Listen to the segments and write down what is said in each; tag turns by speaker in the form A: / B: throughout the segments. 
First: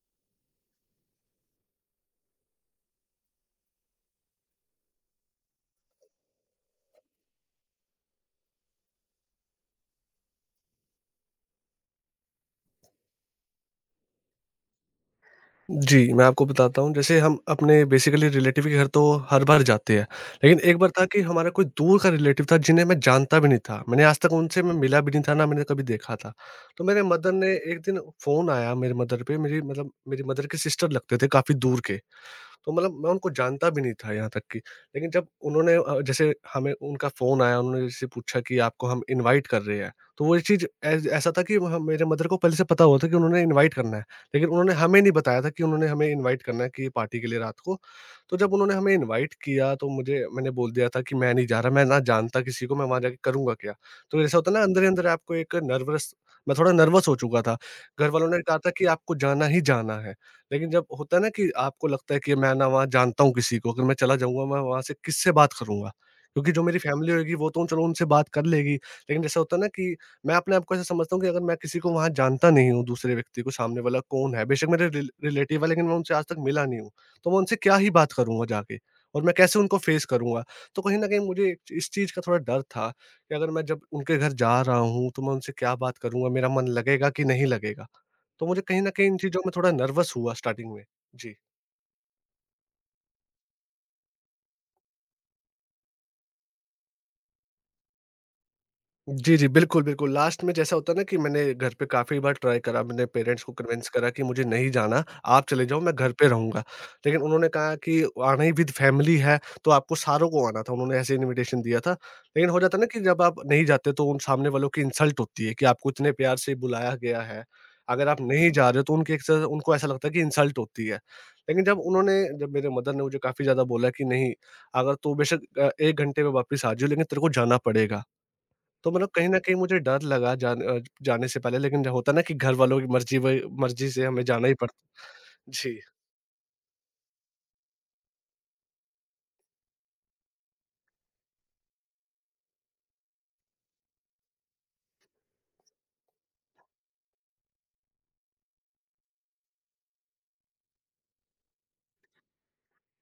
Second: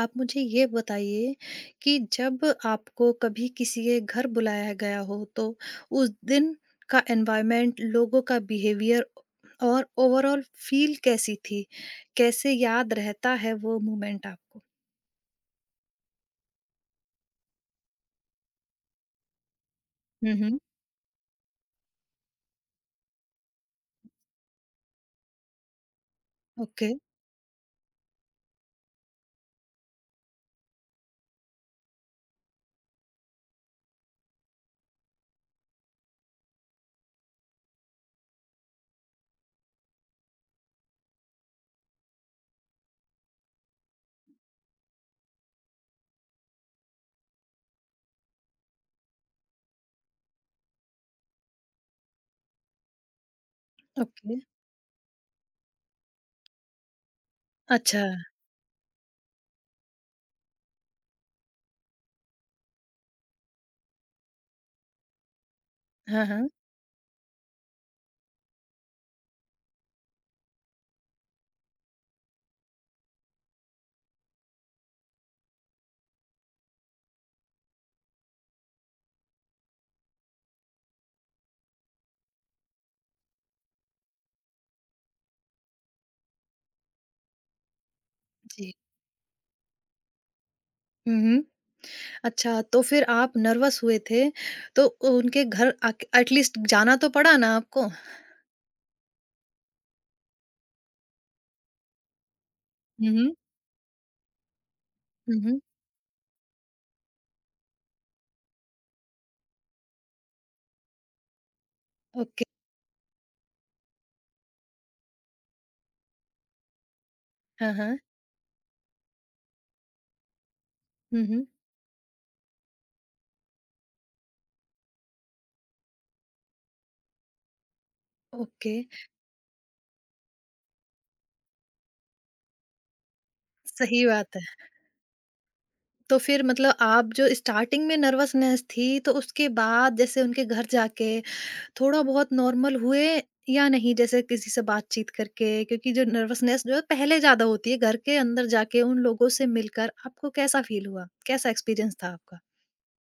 A: आप मुझे ये बताइए कि जब आपको कभी किसी के घर बुलाया गया हो तो उस दिन का एनवायरनमेंट, लोगों का बिहेवियर और ओवरऑल फील कैसी थी? कैसे याद रहता है वो मोमेंट आपको?
B: जी, मैं आपको बताता हूँ। जैसे हम अपने बेसिकली रिलेटिव के घर तो हर बार जाते हैं,
A: हुँ, हुँ।
B: लेकिन एक बार था कि हमारा कोई दूर का रिलेटिव था जिन्हें मैं जानता भी नहीं था। मैंने आज तक उनसे मैं मिला भी नहीं था, ना मैंने कभी देखा था। तो
A: ओके,
B: मेरे मदर ने एक दिन, फ़ोन आया मेरे मदर पे, मेरी मतलब मेरी मदर के सिस्टर लगते थे काफ़ी दूर के। तो मतलब मैं उनको जानता भी नहीं था यहाँ तक कि। लेकिन जब उन्होंने जैसे हमें उनका फ़ोन आया, उन्होंने जैसे पूछा कि आपको हम इनवाइट कर रहे हैं। तो वो ये चीज़ ऐस ऐसा था कि ह मेरे मदर को पहले से पता हुआ था कि उन्होंने इनवाइट करना है। लेकिन उन्होंने हमें नहीं बताया था कि उन्होंने हमें इनवाइट करना है कि पार्टी के लिए रात को। तो जब उन्होंने हमें इनवाइट किया तो मुझे मैंने बोल दिया था कि मैं नहीं जा रहा, मैं ना जानता किसी को, मैं वहाँ जाके करूँगा क्या? तो
A: ओके।
B: ऐसा होता है ना, अंदर ही अंदर आपको एक नर्वस, मैं थोड़ा नर्वस हो चुका था।
A: अच्छा।
B: घर वालों ने कहा था कि आपको जाना ही जाना है। लेकिन जब होता है ना कि आपको लगता है कि मैं ना वहाँ जानता हूँ किसी को, अगर मैं चला जाऊँगा मैं वहाँ से किससे बात करूँगा?
A: हाँ, हाँ।
B: क्योंकि जो मेरी फैमिली होएगी वो तो चलो उनसे बात कर लेगी, लेकिन जैसा होता है ना कि मैं अपने आप को ऐसा समझता हूँ कि अगर मैं किसी को वहाँ जानता नहीं हूँ, दूसरे व्यक्ति को सामने वाला कौन है, बेशक मेरे रिलेटिव है लेकिन मैं उनसे आज तक मिला नहीं हूँ, तो मैं उनसे क्या ही बात करूँगा जाके? और मैं कैसे उनको फेस करूँगा? तो कहीं न कहीं मुझे इस चीज़ का थोड़ा डर था, कि अगर मैं जब उनके घर जा रहा हूँ, तो मैं उनसे क्या बात करूँगा? मेरा मन लगेगा कि नहीं लगेगा? तो मुझे
A: जी।
B: कहीं न कहीं इन चीज़ों में थोड़ा नर्वस हुआ स्टार्टिंग में।
A: हुँ,
B: जी।
A: हुँ। अच्छा तो फिर आप नर्वस हुए थे तो उनके घर आके एटलीस्ट जाना तो पड़ा ना आपको?
B: जी, जी। बिल्कुल, बिल्कुल। लास्ट में जैसा होता है ना कि मैंने घर पे काफ़ी बार ट्राई करा, मैंने
A: हुँ, हुँ।
B: पेरेंट्स को कन्विंस करा कि मुझे नहीं जाना,
A: हुँ,
B: आप
A: हुँ।
B: चले जाओ, मैं घर पे रहूँगा। लेकिन उन्होंने कहा कि आना ही विद फैमिली है, तो आपको सारों को आना था, उन्होंने ऐसे इन्विटेशन दिया था।
A: ओके।
B: लेकिन हो जाता है ना कि जब आप नहीं जाते तो उन सामने वालों की इंसल्ट होती है कि आपको इतने प्यार से बुलाया गया है,
A: हाँ, हाँ।
B: अगर आप नहीं जा रहे हो तो उनकी एक तरह से उनको ऐसा लगता है कि इंसल्ट होती है।
A: हुँ, हुँ।
B: लेकिन जब उन्होंने, जब मेरे मदर ने मुझे काफ़ी ज़्यादा बोला कि नहीं, अगर तू बेशक 1 घंटे में वापस आ जाइयो लेकिन तेरे को जाना पड़ेगा।
A: ओके,
B: तो मतलब कहीं न कहीं मुझे डर लगा जाने से पहले, लेकिन जो होता है ना कि घर वालों की मर्ज़ी से
A: सही
B: हमें
A: बात है।
B: जाना ही पड़ जी।
A: तो फिर मतलब आप जो स्टार्टिंग में नर्वसनेस थी, तो उसके बाद जैसे उनके घर जाके थोड़ा बहुत नॉर्मल हुए या नहीं? जैसे किसी से बातचीत करके क्योंकि जो नर्वसनेस जो है पहले ज़्यादा होती है, घर के अंदर जाके उन लोगों से मिलकर आपको कैसा फ़ील हुआ? कैसा एक्सपीरियंस था आपका?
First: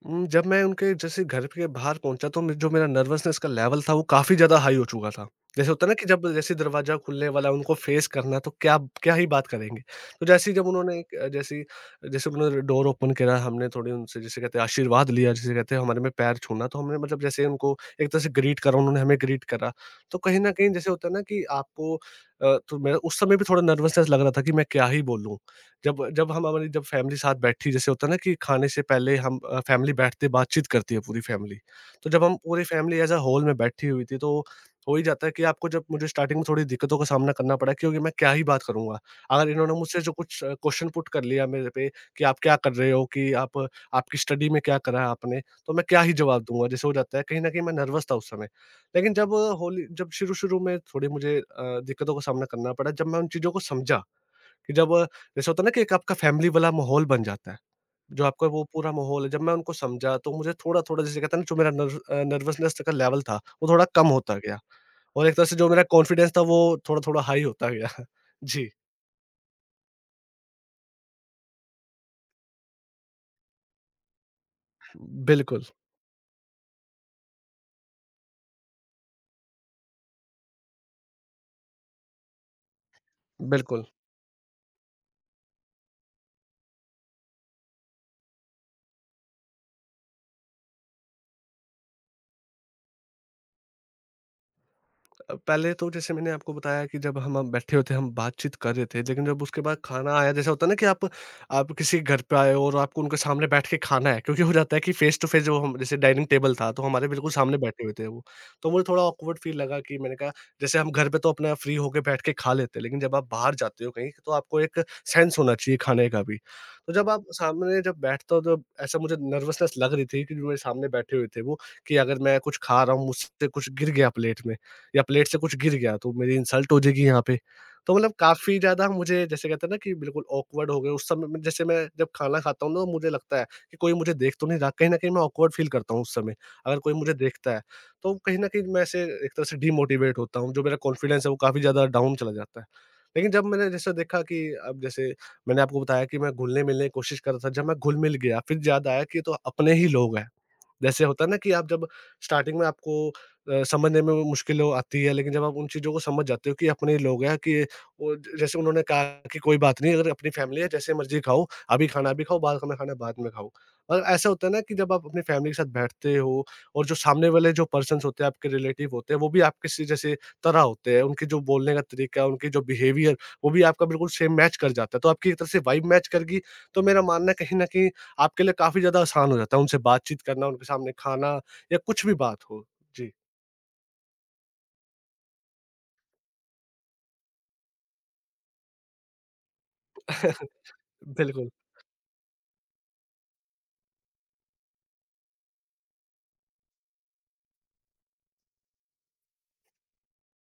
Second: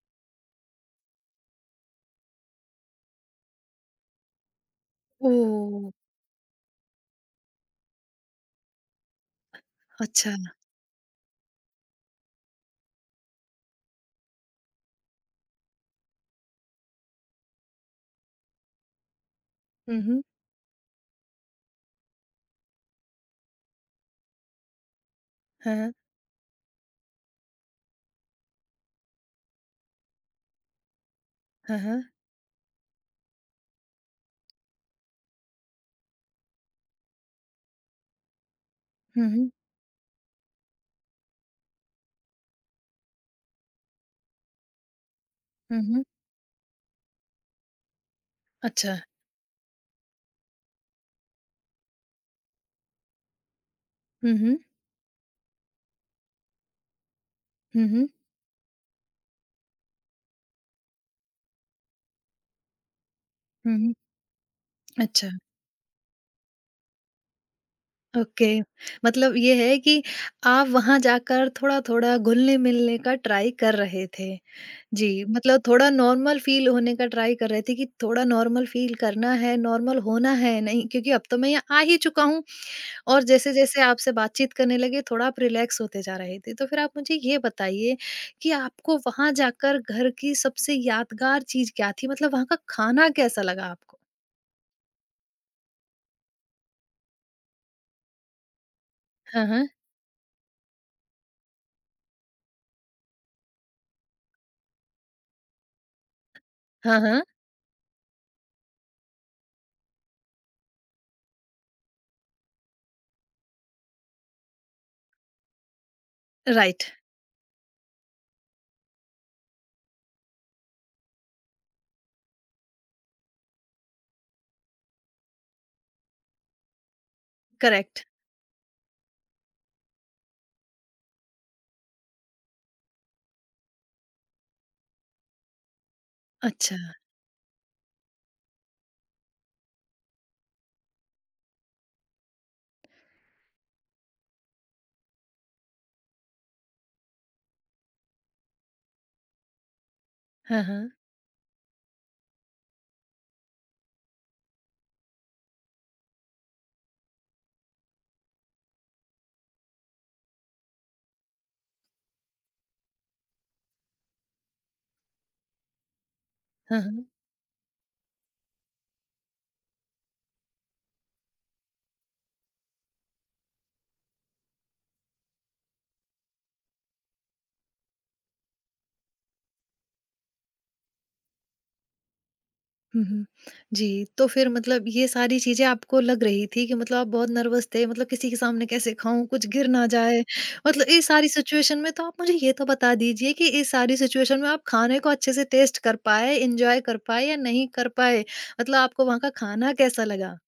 B: जब मैं उनके जैसे घर के बाहर पहुँचा तो मैं, जो मेरा नर्वसनेस का लेवल था, वो काफ़ी ज़्यादा हाई हो चुका था। जैसे होता है
A: ओह!
B: ना कि जब जैसे दरवाज़ा खुलने वाला है, उनको फेस करना है तो क्या क्या ही बात करेंगे। तो
A: अच्छा।
B: जैसे ही जब उन्होंने जैसे ही जैसे उन्होंने डोर ओपन करा, हमने थोड़ी उनसे, जिसे कहते हैं, आशीर्वाद लिया, जिसे कहते हैं हमारे में पैर छूना, तो हमने मतलब जैसे उनको एक तरह से ग्रीट करा, उन्होंने हमें ग्रीट करा।
A: हुँ,
B: तो
A: हुँ।
B: कहीं न कहीं जैसे होता है ना कि आपको तो मेरा उस समय भी थोड़ा नर्वसनेस लग रहा था कि मैं क्या ही बोलूँ?
A: हाँ,
B: जब जब हम हमारी जब फैमिली साथ बैठी, जैसे होता है ना कि खाने से पहले हम फैमिली बैठते बातचीत करती है पूरी फैमिली।
A: हाँ, हाँ।
B: तो जब हम पूरी फैमिली एज़ अ होल में बैठी हुई थी, तो हो ही जाता है कि आपको, जब मुझे स्टार्टिंग में थोड़ी दिक्कतों का सामना करना पड़ा, क्योंकि मैं क्या ही बात करूँगा।
A: हुँ,
B: अगर
A: हुँ।
B: इन्होंने मुझसे जो कुछ क्वेश्चन पुट कर लिया मेरे पे कि आप क्या कर रहे हो? कि आप आपकी स्टडी में क्या करा है आपने? तो
A: हुँ,
B: मैं क्या
A: हुँ।
B: ही जवाब दूँगा? जैसे हो जाता है, कहीं न कहीं मैं नर्वस था उस समय।
A: अच्छा।
B: लेकिन जब होली, जब शुरू-शुरू में थोड़ी मुझे दिक्कतों का सामना करना पड़ा, जब मैं उन चीज़ों को समझा।
A: हुँ, हुँ।
B: कि जब जैसे होता है ना कि एक आपका फैमिली वाला माहौल बन जाता है,
A: हुँ, हुँ।
B: जो आपका वो पूरा माहौल है, जब मैं उनको समझा तो मुझे थोड़ा-थोड़ा, जैसे कहते हैं ना, जो मेरा नर्वसनेस का लेवल था, वो
A: हुँ,
B: थोड़ा
A: हुँ।
B: कम होता गया, और
A: अच्छा।
B: एक तरह से जो मेरा कॉन्फिडेंस था वो थोड़ा-थोड़ा हाई होता गया।
A: ओके,
B: जी,
A: मतलब ये है कि आप वहाँ जाकर थोड़ा-थोड़ा घुलने-मिलने का ट्राई कर रहे थे। जी, मतलब
B: बिल्कुल,
A: थोड़ा नॉर्मल फ़ील होने का ट्राई कर रहे थे कि थोड़ा नॉर्मल फ़ील करना है, नॉर्मल होना है नहीं क्योंकि अब तो मैं यहाँ आ ही चुका हूँ और जैसे-जैसे
B: बिल्कुल।
A: आपसे बातचीत करने लगे थोड़ा आप रिलैक्स होते जा रहे थे। तो फिर आप मुझे ये बताइए कि आपको वहाँ जाकर घर की सबसे यादगार चीज़ क्या थी? मतलब वहाँ का खाना कैसा लगा आपको?
B: पहले तो जैसे मैंने आपको बताया कि जब हम बैठे होते, हम बातचीत कर रहे थे, लेकिन जब
A: हाँ,
B: उसके
A: हाँ।
B: बाद खाना आया, जैसा होता है ना कि आप किसी घर पे आए हो और आपको उनके सामने बैठ के खाना है, क्योंकि हो जाता है कि फेस टू फेस, जो हम जैसे डाइनिंग टेबल था, तो
A: हाँ,
B: हमारे
A: हाँ।
B: बिल्कुल सामने बैठे हुए थे वो। तो मुझे थोड़ा ऑकवर्ड फील लगा, कि मैंने कहा जैसे हम घर पे तो अपना फ्री होके बैठ के खा लेते हैं, लेकिन जब आप बाहर जाते हो कहीं, तो आपको एक सेंस होना चाहिए खाने का भी।
A: राइट,
B: तो जब आप सामने जब बैठते हो, तो ऐसा मुझे नर्वसनेस लग रही थी, कि जो मेरे सामने बैठे हुए थे वो, कि अगर मैं कुछ खा रहा हूँ, मुझसे कुछ गिर गया प्लेट में, या प्लेट से कुछ गिर गया तो मेरी इंसल्ट हो जाएगी यहाँ पे। तो
A: करेक्ट।
B: मतलब काफ़ी ज़्यादा मुझे, जैसे कहते हैं ना, कि बिल्कुल ऑकवर्ड हो गए उस समय में, जैसे मैं जब खाना खाता हूँ ना तो मुझे लगता है कि कोई मुझे देख तो नहीं रहा। कहीं न कहीं मैं ऑकवर्ड फ़ील करता हूँ उस समय।
A: अच्छा।
B: अगर कोई मुझे देखता है तो कहीं न कहीं मैं ऐसे एक तरह से डीमोटिवेट होता हूँ। जो मेरा कॉन्फिडेंस है वो काफ़ी ज़्यादा डाउन चला जाता है। लेकिन जब मैंने जैसे देखा कि, अब जैसे मैंने आपको बताया कि मैं घुलने-मिलने की कोशिश कर रहा था। जब मैं घुल-मिल गया, फिर याद आया कि ये तो अपने ही लोग हैं।
A: हाँ, हाँ।
B: जैसे होता है ना कि आप जब स्टार्टिंग में आपको समझने में वो मुश्किल हो आती है, लेकिन जब आप उन चीज़ों को समझ जाते हो कि अपने लोग हैं, कि वो जैसे उन्होंने कहा कि कोई बात नहीं, अगर अपनी फ़ैमिली है जैसे मर्ज़ी खाओ, अभी खाना अभी खाओ, बाहर खाना खाना बाद में खाओ। और ऐसा होता है ना कि जब आप अपनी फ़ैमिली के साथ बैठते हो,
A: हाँ,
B: और जो
A: हाँ।
B: सामने वाले जो पर्सन्स होते हैं, आपके रिलेटिव होते हैं, वो भी आपके से जैसे तरह होते हैं, उनके जो बोलने का तरीका, उनके जो बिहेवियर, वो भी आपका बिल्कुल सेम मैच कर जाता है। तो आपकी एक तरह से वाइब मैच कर गई, तो मेरा मानना है कहीं न कहीं आपके लिए काफ़ी ज़्यादा आसान हो जाता है, उनसे बातचीत करना, उनके सामने खाना, या कुछ भी बात हो।
A: हुँ,
B: जी।
A: हुँ। जी, तो फिर मतलब ये सारी चीज़ें आपको लग रही थी कि मतलब आप बहुत नर्वस थे, मतलब किसी के सामने कैसे खाऊँ, कुछ गिर ना जाए। मतलब इस सारी
B: बिल्कुल।
A: सिचुएशन में तो आप मुझे ये तो बता दीजिए कि इस सारी सिचुएशन में आप खाने को अच्छे से टेस्ट कर पाए, एन्जॉय कर पाए या नहीं कर पाए? मतलब आपको वहाँ का खाना कैसा लगा?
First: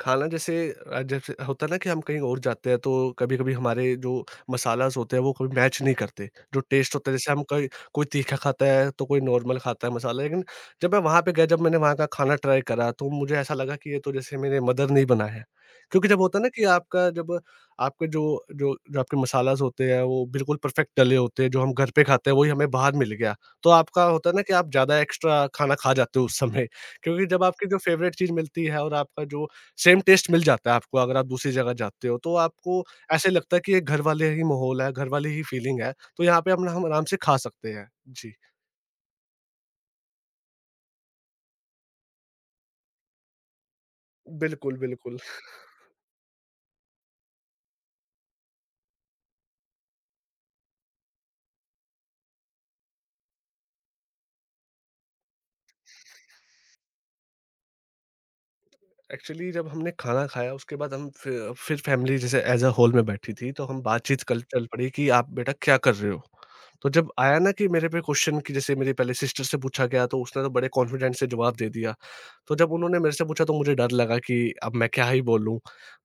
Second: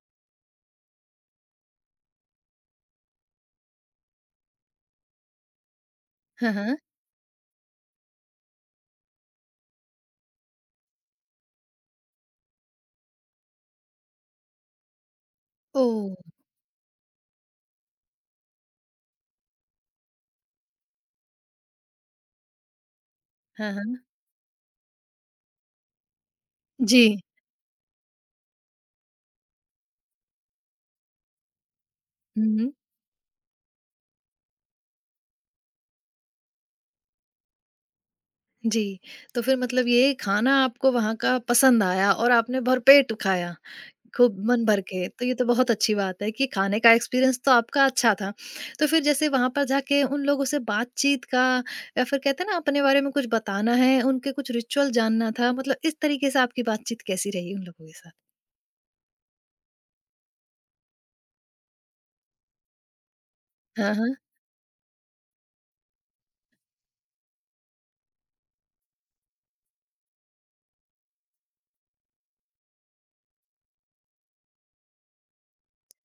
B: खाना जैसे जैसे होता है ना कि हम कहीं और जाते हैं तो कभी-कभी हमारे जो मसालाज़ होते हैं वो कभी मैच नहीं करते।
A: हाँ,
B: जो
A: हाँ।
B: टेस्ट होता है, जैसे हम कहीं, कोई तीखा खाता है तो कोई नॉर्मल खाता है मसाला, लेकिन जब मैं वहाँ पे गया, जब मैंने वहाँ का खाना ट्राई करा, तो मुझे ऐसा लगा कि ये तो जैसे मेरे मदर ने ही बनाया है। क्योंकि
A: ओह!
B: जब होता है ना कि आपका जब, आपके जो जो जो आपके मसालाज़ होते हैं वो बिल्कुल परफेक्ट डले होते हैं, जो हम घर पे खाते हैं वही हमें बाहर मिल गया। तो
A: हाँ,
B: आपका
A: हाँ।
B: होता है ना कि आप ज़्यादा एक्स्ट्रा खाना खा जाते हो उस समय,
A: जी।
B: क्योंकि जब आपकी जो फ़ेवरेट चीज़ मिलती है और आपका जो सेम टेस्ट मिल जाता है आपको, अगर आप दूसरी जगह जाते हो, तो
A: हुँ, हुँ।
B: आपको ऐसे लगता है कि ये घर वाले ही माहौल है, घर वाली ही फीलिंग है, तो यहाँ पे हम आराम से खा सकते हैं। जी।
A: जी, तो फिर मतलब ये खाना आपको वहाँ का पसंद आया और आपने भरपेट खाया, खूब मन
B: बिल्कुल,
A: भर के।
B: बिल्कुल।
A: तो ये तो बहुत अच्छी बात है कि खाने का एक्सपीरियंस तो आपका अच्छा था। तो फिर जैसे वहाँ पर जाके उन लोगों से बातचीत का या फिर कहते हैं ना अपने बारे में कुछ बताना है, उनके कुछ रिचुअल जानना था, मतलब इस तरीके से आपकी बातचीत कैसी रही उन लोगों के साथ?
B: एक्चुअली जब हमने खाना खाया, उसके बाद हम फिर फैमिली जैसे एज अ होल में बैठी थी, तो हम
A: हाँ, हाँ।
B: बातचीत कल चल पड़ी कि आप बेटा क्या कर रहे हो? तो जब आया ना कि मेरे पे क्वेश्चन, कि जैसे मेरी पहले सिस्टर से पूछा गया तो उसने तो बड़े कॉन्फिडेंस से जवाब दे दिया। तो जब उन्होंने मेरे से पूछा तो मुझे डर लगा कि अब मैं क्या ही बोलूँ?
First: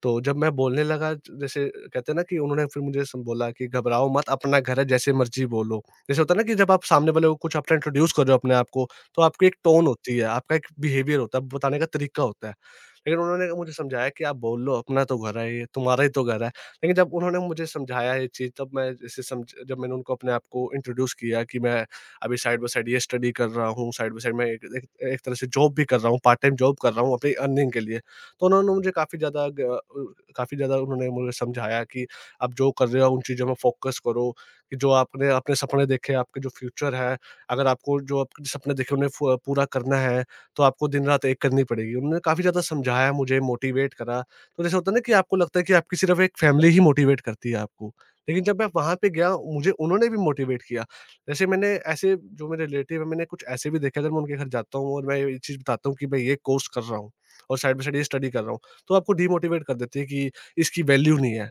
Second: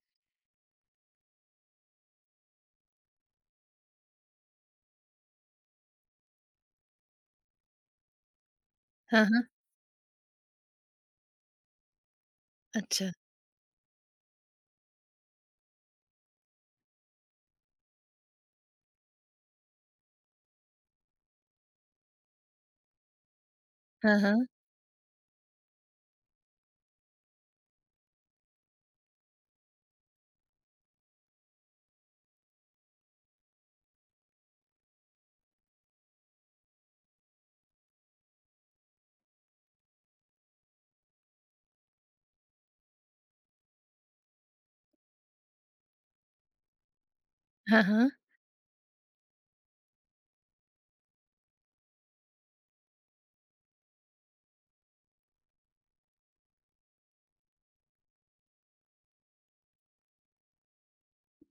B: तो जब मैं बोलने लगा, जैसे कहते हैं ना, कि उन्होंने फिर मुझे स बोला कि घबराओ मत, अपना घर है, जैसे मर्ज़ी बोलो। जैसे होता है ना कि जब आप सामने वाले को कुछ अपना इंट्रोड्यूस कर रहे हो, अपने आप को, तो
A: हाँ, हाँ।
B: आपकी एक टोन होती है, आपका एक बिहेवियर होता है, बताने का तरीका होता है।
A: अच्छा।
B: लेकिन उन्होंने मुझे समझाया कि आप बोल लो, अपना तो घर है ये, तुम्हारा ही तो घर है। लेकिन जब उन्होंने मुझे समझाया ये चीज़, तब मैं इसे समझ जब मैंने उनको अपने आप को इंट्रोड्यूस किया कि मैं अभी साइड बाय साइड ये स्टडी कर रहा हूँ, साइड बाय
A: हाँ,
B: साइड मैं
A: हाँ।
B: एक एक एक तरह से जॉब भी कर रहा हूँ, पार्ट टाइम जॉब कर रहा हूँ अपनी अर्निंग के लिए। तो उन्होंने मुझे काफ़ी ज़्यादा काफ़ी ज़्यादा उन्होंने मुझे समझाया कि आप जो कर रहे हो, उन चीज़ों में फ़ोकस करो। कि जो आपने अपने सपने देखे, आपके जो फ्यूचर है, अगर आपको जो आपके सपने देखे उन्हें फ पूरा करना है तो आपको दिन रात एक करनी पड़ेगी। उन्होंने काफ़ी ज़्यादा समझाया मुझे, मोटिवेट करा। तो जैसे होता है ना कि आपको लगता है कि आपकी सिर्फ़ एक फैमिली ही मोटिवेट करती है
A: हाँ,
B: आपको।
A: हाँ।
B: लेकिन जब मैं वहाँ पे गया, मुझे उन्होंने भी मोटिवेट किया। जैसे मैंने, ऐसे जो मेरे रिलेटिव हैं, मैंने कुछ ऐसे भी देखे, अगर मैं उनके घर जाता हूँ और मैं ये चीज़ बताता हूँ कि मैं ये कोर्स कर रहा हूँ और साइड बाय साइड ये स्टडी कर रहा हूँ, तो आपको डीमोटिवेट कर देती है कि इसकी वैल्यू नहीं है।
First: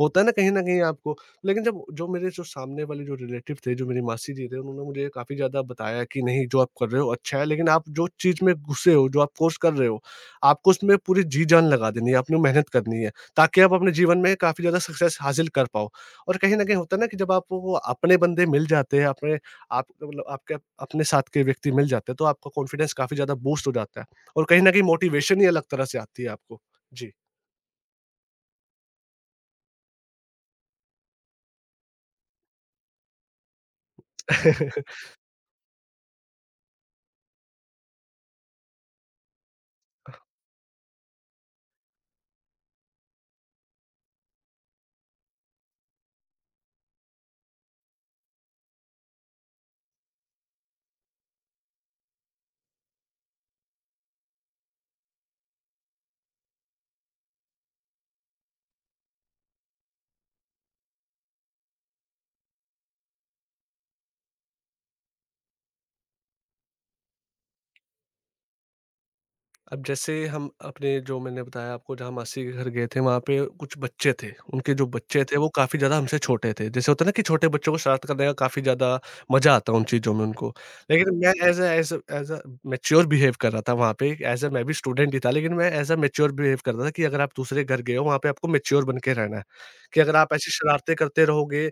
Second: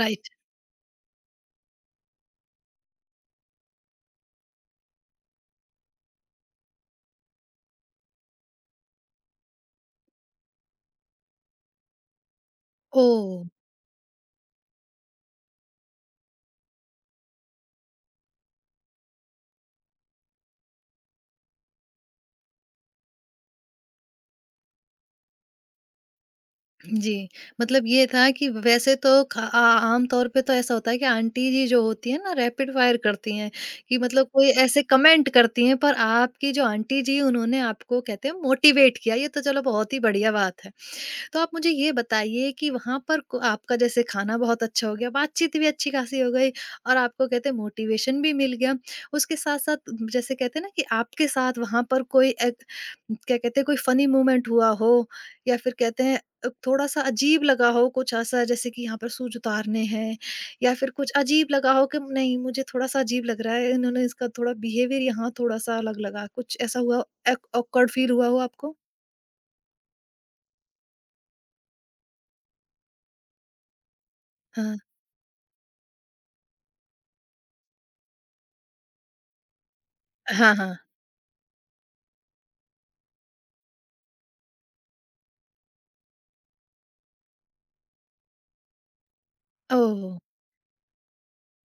B: होता है ना, कहीं न कहीं आपको। लेकिन जब जो मेरे, जो सामने वाले, जो रिलेटिव थे, जो मेरी मासी जी थे, उन्होंने मुझे काफ़ी ज़्यादा बताया कि नहीं, जो आप कर रहे हो अच्छा है, लेकिन आप जो चीज़ में घुसे हो, जो आप कोर्स कर रहे हो, आपको उसमें पूरी जी-जान लगा देनी है, आपने मेहनत करनी है,
A: ओह!
B: ताकि आप अपने जीवन में काफ़ी ज़्यादा सक्सेस हासिल कर पाओ। और कहीं न कहीं होता है ना, कि जब आपको वो अपने बंदे मिल जाते हैं, अपने आप, मतलब आपके अपने साथ के व्यक्ति मिल जाते हैं, तो आपका कॉन्फिडेंस काफ़ी ज़्यादा बूस्ट हो जाता है और कहीं न कहीं मोटिवेशन ही अलग तरह से आती है आपको। जी।
A: जी, मतलब ये था कि वैसे तो ख आ आम तौर पे तो ऐसा होता है कि आंटी जी जो होती हैं ना रैपिड फायर करती हैं, कि मतलब कोई ऐसे कमेंट करती हैं पर आपकी जो आंटी जी उन्होंने आपको कहते हैं मोटिवेट किया, ये तो चलो बहुत ही बढ़िया बात है। तो आप मुझे ये बताइए कि वहाँ पर को आपका जैसे खाना बहुत अच्छा हो गया, बातचीत भी अच्छी खासी हो गई और आपको कहते हैं मोटिवेशन भी मिल गया। उसके साथ-साथ जैसे कहते हैं ना कि आपके साथ वहाँ पर कोई एक क्या कहते हैं कोई फनी मोमेंट हुआ हो या फिर कहते हैं थोड़ा-सा अजीब लगा हो कुछ ऐसा जैसे कि यहाँ पर सूज उतारने हैं या फिर कुछ अजीब लगा हो कि नहीं मुझे थोड़ा-सा अजीब लग रहा है, इन्होंने इसका थोड़ा बिहेवियर यहाँ थोड़ा-सा अलग लगा, कुछ ऐसा हुआ, एक ऑकवर्ड फील हुआ हो आपको?
B: अब जैसे हम अपने, जो मैंने बताया आपको, जहाँ मासी के घर गए थे, वहाँ पे कुछ बच्चे थे। उनके
A: हाँ।
B: जो बच्चे थे, वो काफ़ी ज़्यादा हमसे छोटे थे। जैसे होता है ना, कि छोटे बच्चों को शरारत करने का काफ़ी ज़्यादा मज़ा आता है, उन चीज़ों में उनको।
A: हाँ, हाँ।
B: लेकिन मैं एज़ अ मैच्योर बिहेव कर रहा था वहाँ पे। एज़ अ, मैं भी स्टूडेंट ही था, लेकिन मैं एज़ अ मैच्योर बिहेव कर रहा था कि अगर आप दूसरे घर गए हो, वहाँ पे आपको मैच्योर बन के रहना है। कि अगर
A: ओह!
B: आप ऐसी शरारतें करते रहोगे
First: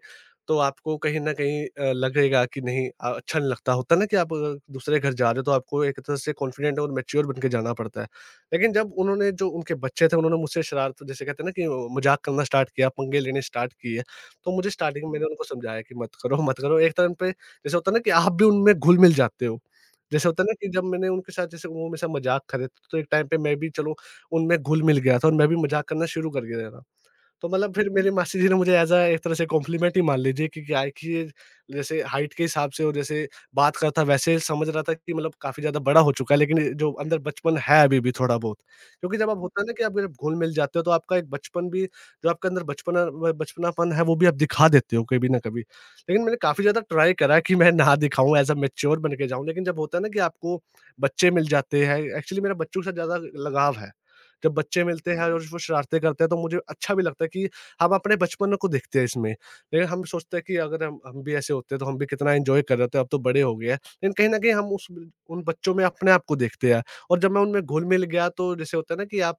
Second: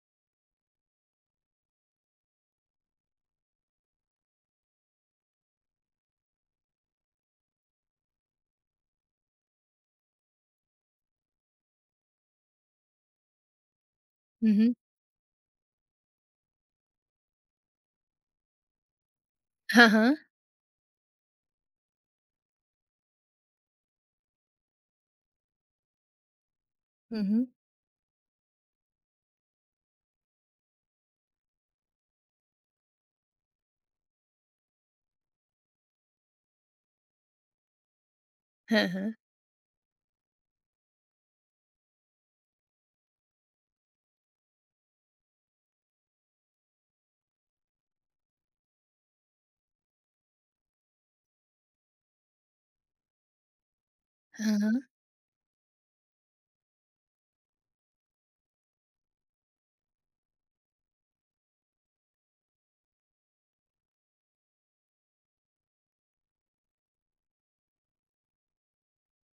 B: तो आपको कहीं न कहीं लगेगा कि नहीं, अच्छा नहीं लगता। होता है ना कि आप दूसरे घर जा रहे हो तो आपको एक तरह से कॉन्फिडेंट और मैच्योर बन के जाना पड़ता है। लेकिन जब उन्होंने, जो उनके बच्चे थे, उन्होंने मुझसे शरारत, जैसे कहते हैं ना कि, मज़ाक करना स्टार्ट किया, पंगे लेने स्टार्ट किए।
A: हुँ,
B: तो मुझे
A: हुँ।
B: स्टार्टिंग में मैंने उनको समझाया कि मत करो, मत करो। एक टाइम पे जैसे होता है ना, कि आप भी उनमें घुल-मिल जाते हो।
A: हाँ, हाँ।
B: जैसे होता है ना कि जब मैंने उनके साथ, जैसे वो मेरे साथ मज़ाक करे, तो एक टाइम पे मैं भी, चलो, उनमें घुल-मिल गया था और मैं भी मज़ाक करना शुरू कर गया था।
A: हुँ, हुँ।
B: तो मतलब फिर मेरी मासी जी ने मुझे ऐज़ अ एक तरह से कॉम्प्लीमेंट ही मान लीजिए, कि क्या है कि ये जैसे हाइट के हिसाब से और जैसे बात करता, वैसे समझ रहा था कि मतलब काफ़ी ज़्यादा बड़ा हो चुका है, लेकिन ये जो अंदर बचपन है अभी भी थोड़ा बहुत।
A: हाँ, हाँ।
B: क्योंकि जब आप, होता है ना कि आप जब घुल-मिल जाते हो, तो आपका एक बचपन भी, जो आपके अंदर बचपनापन है, वो भी आप दिखा देते हो कभी ना कभी। लेकिन मैंने काफ़ी ज़्यादा ट्राई करा कि मैं ना दिखाऊँ, ऐज़ अ मैच्योर बन के जाऊँ, लेकिन जब होता है ना कि आपको बच्चे मिल जाते हैं। एक्चुअली मेरा बच्चों के साथ ज़्यादा लगाव है। जब
A: हाँ, हाँ।
B: बच्चे मिलते हैं और वो शरारतें करते हैं, तो मुझे अच्छा भी लगता है कि हम अपने बचपन को देखते हैं इसमें। लेकिन हम सोचते हैं कि अगर हम भी ऐसे होते हैं, तो हम भी कितना एन्जॉय कर रहे होते हैं, अब तो बड़े हो गए हैं। लेकिन कहीं न कहीं हम उस उन बच्चों में अपने आप को देखते हैं। और जब मैं उनमें घुल-मिल गया, तो जैसे होता है ना कि आप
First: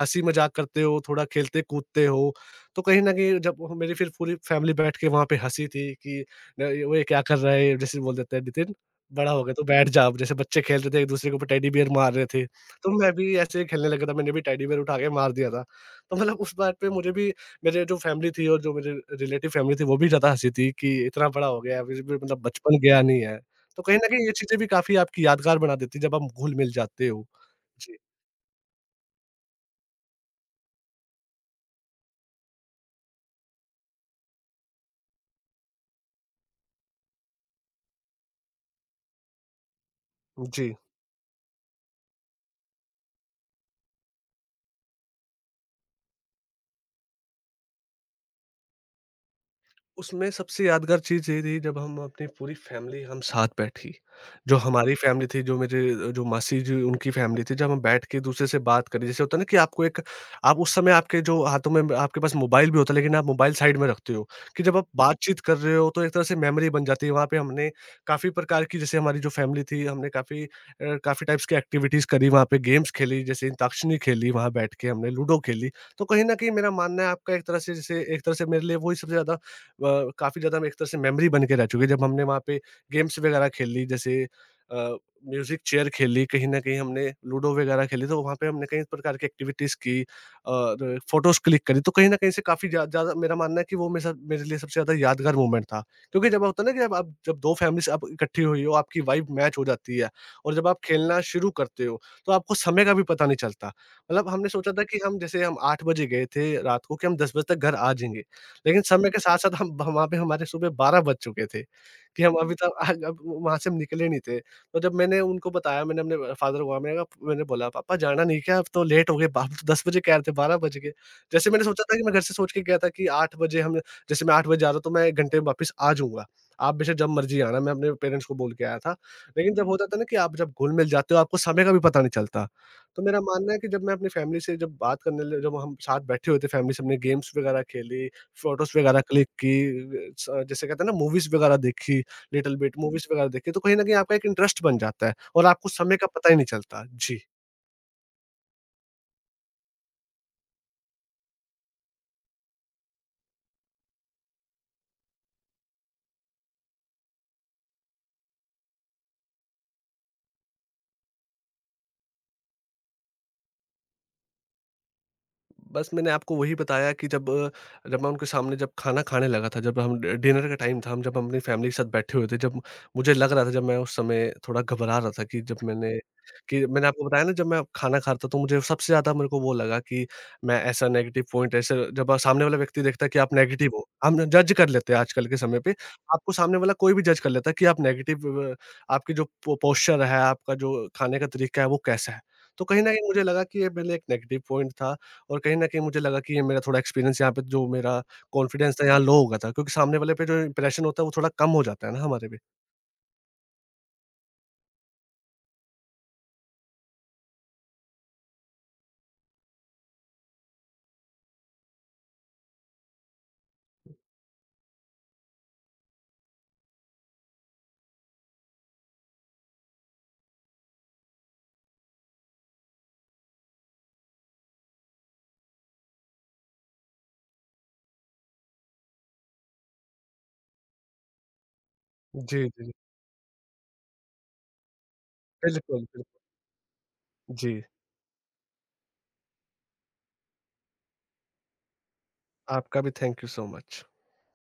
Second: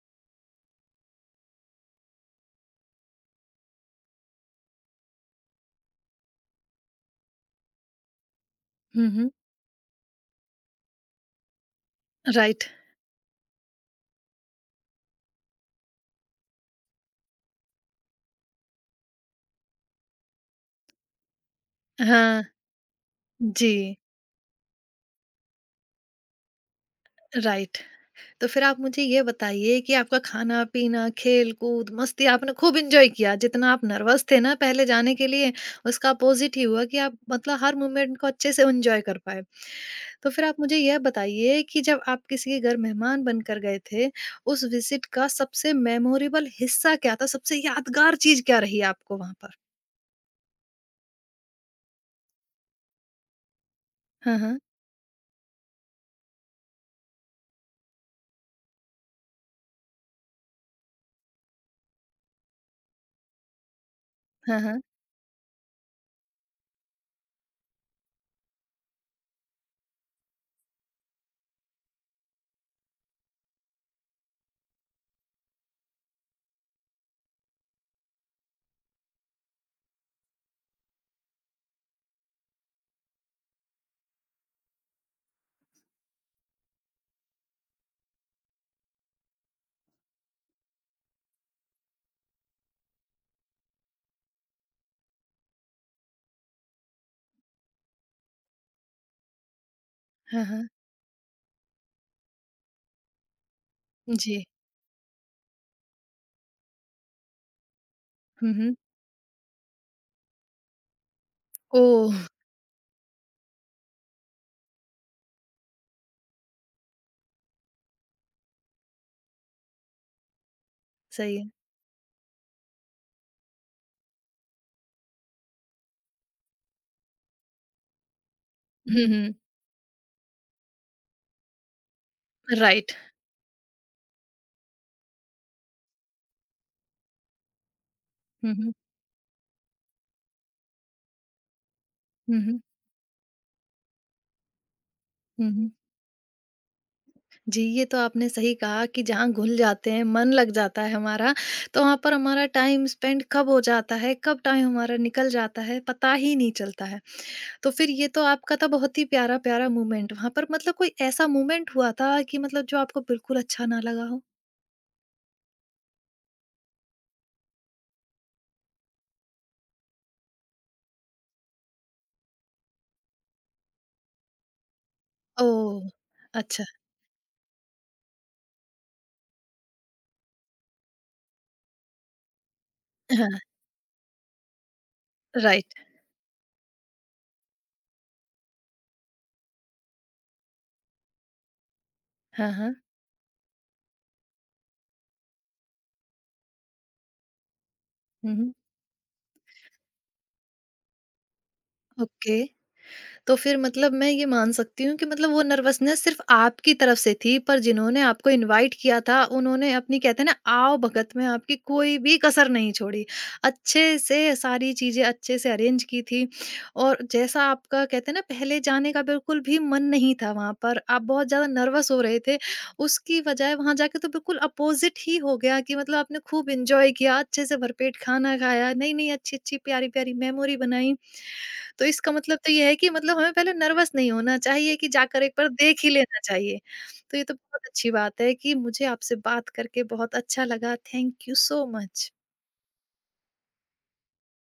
B: हँसी-मज़ाक करते हो, थोड़ा खेलते-कूदते हो, तो कहीं न कहीं जब मेरी फिर पूरी फैमिली बैठ के वहाँ पे हँसी थी कि न, "वो ये क्या कर रहा है?" जैसे बोल देते हैं, "नितिन,
A: हुँ,
B: बड़ा
A: हुँ।
B: हो गया, तो बैठ जा अब।" जैसे बच्चे खेल रहे थे, एक-दूसरे के ऊपर टेडी बियर मार रहे थे।
A: राइट।
B: तो मैं भी ऐसे ही खेलने लगा था, मैंने भी टेडी बियर उठा के मार दिया था। तो मतलब उस बात पे मुझे भी, मेरे जो फ़ैमिली थी, और जो मेरे रिलेटिव फ़ैमिली थी, वो भी ज़्यादा हँसी थी कि इतना बड़ा हो गया है, अभी भी मतलब
A: हाँ,
B: बचपन गया नहीं है। तो
A: जी,
B: कहीं न कहीं ये चीज़ें भी काफ़ी आपकी यादगार बना देती है, जब आप घुल-मिल जाते हो।
A: राइट।
B: जी,
A: तो फिर आप मुझे ये बताइए कि आपका खाना-पीना, खेल-कूद, मस्ती आपने खूब एन्जॉय किया। जितना आप नर्वस थे ना पहले जाने के लिए, उसका अपोज़िट ही हुआ कि आप मतलब हर मोमेंट को अच्छे से एन्जॉय कर पाए। तो फिर आप
B: जी।
A: मुझे यह बताइए कि जब आप किसी के घर मेहमान बनकर गए थे, उस विज़िट का सबसे मेमोरेबल हिस्सा क्या था? सबसे यादगार चीज़ क्या रही आपको वहाँ पर?
B: उसमें सबसे यादगार चीज़ ये रही, जब हम अपनी पूरी फैमिली, हम साथ बैठी।
A: हाँ,
B: जो
A: हाँ।
B: हमारी फैमिली थी, जो मेरे जो मासी जी उनकी फैमिली थी, जब हम बैठ के एक-दूसरे से बात करी, जैसे होता है ना कि आपको एक, आप उस समय, आपके जो हाथों में, आपके पास मोबाइल भी होता है, लेकिन आप मोबाइल साइड में रखते हो,
A: हाँ,
B: कि जब
A: हाँ।
B: आप बातचीत कर रहे हो तो एक तरह से मेमोरी बन जाती है। वहाँ पे हमने काफ़ी प्रकार की, जैसे हमारी जो फैमिली थी, हमने काफ़ी काफ़ी टाइप्स की एक्टिविटीज़ करी, वहाँ पे गेम्स खेली, जैसे अंताक्षरी खेली, वहाँ बैठ के हमने लूडो खेली। तो कहीं न कहीं मेरा मानना है, आपका एक तरह से, जैसे एक तरह से मेरे लिए वही सबसे ज़्यादा, व काफ़ी ज़्यादा एक तरह से मेमोरी बन के रह चुकी है। जब हमने वहाँ पे गेम्स वगैरह खेल ली, जैसे अ, म्यूज़िक चेयर खेली, कहीं न कहीं हमने लूडो वगैरह खेली, तो वहाँ पे हमने कई प्रकार की एक्टिविटीज़ की और फ़ोटोज़ क्लिक करी। तो कहीं न कहीं से काफ़ी ज़्यादा मेरा मानना है कि वो मेरे साथ, मेरे लिए सबसे ज़्यादा यादगार मोमेंट था। क्योंकि जब होता है ना कि जब आप, जब 2 फैमिलीज़ आप इकट्ठी हुई हो, आपकी वाइब मैच हो जाती है
A: हाँ,
B: और
A: हाँ।
B: जब आप खेलना शुरू करते हो, तो आपको समय का भी पता नहीं चलता। मतलब
A: जी।
B: हमने सोचा था कि हम, जैसे हम 8 बजे गए थे रात को, कि हम 10 बजे तक घर आ जाएँगे।
A: हुँ, हुँ।
B: लेकिन समय के साथ-साथ हम वहाँ पे हमारे सुबह 12 बज चुके थे।
A: ओह!
B: कि हम अभी तक आग अब वहाँ से हम निकले नहीं थे। तो जब मैंने उनको बताया, मैंने अपने फादर को कहा, मैंने कहा, मैंने बोला, "पापा, जाना नहीं क्या? अब तो लेट हो गए, बाप 10 बजे कह रहे थे, 12 बज गए।"
A: सही है।
B: जैसे मैंने सोचा था, कि मैं घर से सोच के गया था कि 8 बजे हम, जैसे मैं 8 बजे जा रहा हूँ, तो मैं 1 घंटे में वापस आ जाऊँगा। आप बेशक जब मर्ज़ी आना, मैं अपने पेरेंट्स को बोल के आया था।
A: हुँ, हुँ।
B: लेकिन जब होता था ना कि आप जब घुल-मिल जाते हो, आपको समय का भी पता नहीं चलता।
A: राइट।
B: तो मेरा मानना है कि जब मैं अपनी फैमिली से, जब बात करने ल जब हम साथ बैठे हुए थे फैमिली से, हमने गेम्स वगैरह खेली,
A: हुँ, हुँ।
B: फ़ोटोज़ वगैरह क्लिक की, स जैसे कहते हैं ना, मूवीज़ वगैरह देखी।
A: हुँ,
B: लिटिल
A: हुँ।
B: बिट मूवीज़ वगैरह देखिए, तो कहीं न कहीं आपका एक इंटरेस्ट बन जाता है और
A: हुँ,
B: आपको
A: हुँ।
B: समय का पता ही नहीं चलता। जी।
A: जी, ये तो आपने सही कहा कि जहाँ घुल जाते हैं, मन लग जाता है हमारा, तो वहाँ पर हमारा टाइम स्पेंड कब हो जाता है, कब टाइम हमारा निकल जाता है, पता ही नहीं चलता है। तो फिर ये तो आपका था बहुत ही प्यारा-प्यारा मोमेंट। वहाँ पर मतलब कोई ऐसा मोमेंट हुआ था कि मतलब जो आपको बिल्कुल अच्छा ना लगा हो?
B: बस मैंने आपको वही बताया कि जब जब मैं उनके सामने जब खाना खाने लगा था, जब हम डि डिनर का टाइम था, हम जब अपनी फैमिली के साथ बैठे हुए थे, जब मुझे लग रहा था, जब मैं उस समय थोड़ा घबरा रहा था कि जब
A: ओह!
B: मैंने, कि
A: अच्छा।
B: मैंने आपको बताया ना, जब मैं खाना खा रहा था, तो मुझे सबसे ज़्यादा, मेरे को वो लगा कि मैं ऐसा नेगेटिव पॉइंट, ऐसे जब सामने वाला व्यक्ति देखता है कि आप
A: हाँ,
B: नेगेटिव हो, हम जज कर लेते हैं आजकल के समय पे,
A: राइट।
B: आपको सामने वाला कोई भी जज कर लेता है कि आप नेगेटिव, आपकी जो पो पोस्चर है, आपका जो खाने का तरीका है, वो कैसा है।
A: हाँ,
B: तो
A: हाँ।
B: कहीं न कहीं मुझे लगा कि ये पहले एक नेगेटिव पॉइंट था। और कहीं न कहीं मुझे लगा कि ये मेरा थोड़ा एक्सपीरियंस, यहाँ पे जो मेरा
A: हुँ, हुँ।
B: कॉन्फिडेंस था, यहाँ लो हो गया था, क्योंकि सामने वाले पे जो इम्प्रेशन होता है, वो थोड़ा कम हो जाता है ना हमारे पे।
A: ओके। तो फिर मतलब मैं ये मान सकती हूँ कि मतलब वो नर्वसनेस सिर्फ आपकी तरफ से थी, पर जिन्होंने आपको इनवाइट किया था, उन्होंने अपनी कहते हैं ना आवभगत में आपकी कोई भी कसर नहीं छोड़ी। अच्छे से सारी चीज़ें अच्छे से अरेंज की थी और जैसा आपका कहते हैं ना पहले जाने का बिल्कुल भी मन नहीं था वहाँ पर, आप बहुत ज़्यादा नर्वस हो रहे थे, उसकी वज़ाय वहाँ जाके तो बिल्कुल अपोज़िट ही हो गया कि मतलब आपने खूब एन्जॉय किया, अच्छे से भरपेट खाना खाया, नई-नई अच्छी-अच्छी प्यारी-प्यारी मेमोरी बनाई। तो इसका मतलब
B: जी, जी।
A: तो ये
B: जी,
A: है कि मतलब हमें पहले नर्वस नहीं होना चाहिए कि जाकर एक बार
B: बिल्कुल,
A: देख ही
B: बिल्कुल।
A: लेना चाहिए। तो ये तो
B: जी,
A: बहुत अच्छी बात है कि मुझे आपसे बात करके बहुत अच्छा लगा। Thank you so much.
B: आपका भी थैंक यू सो मच।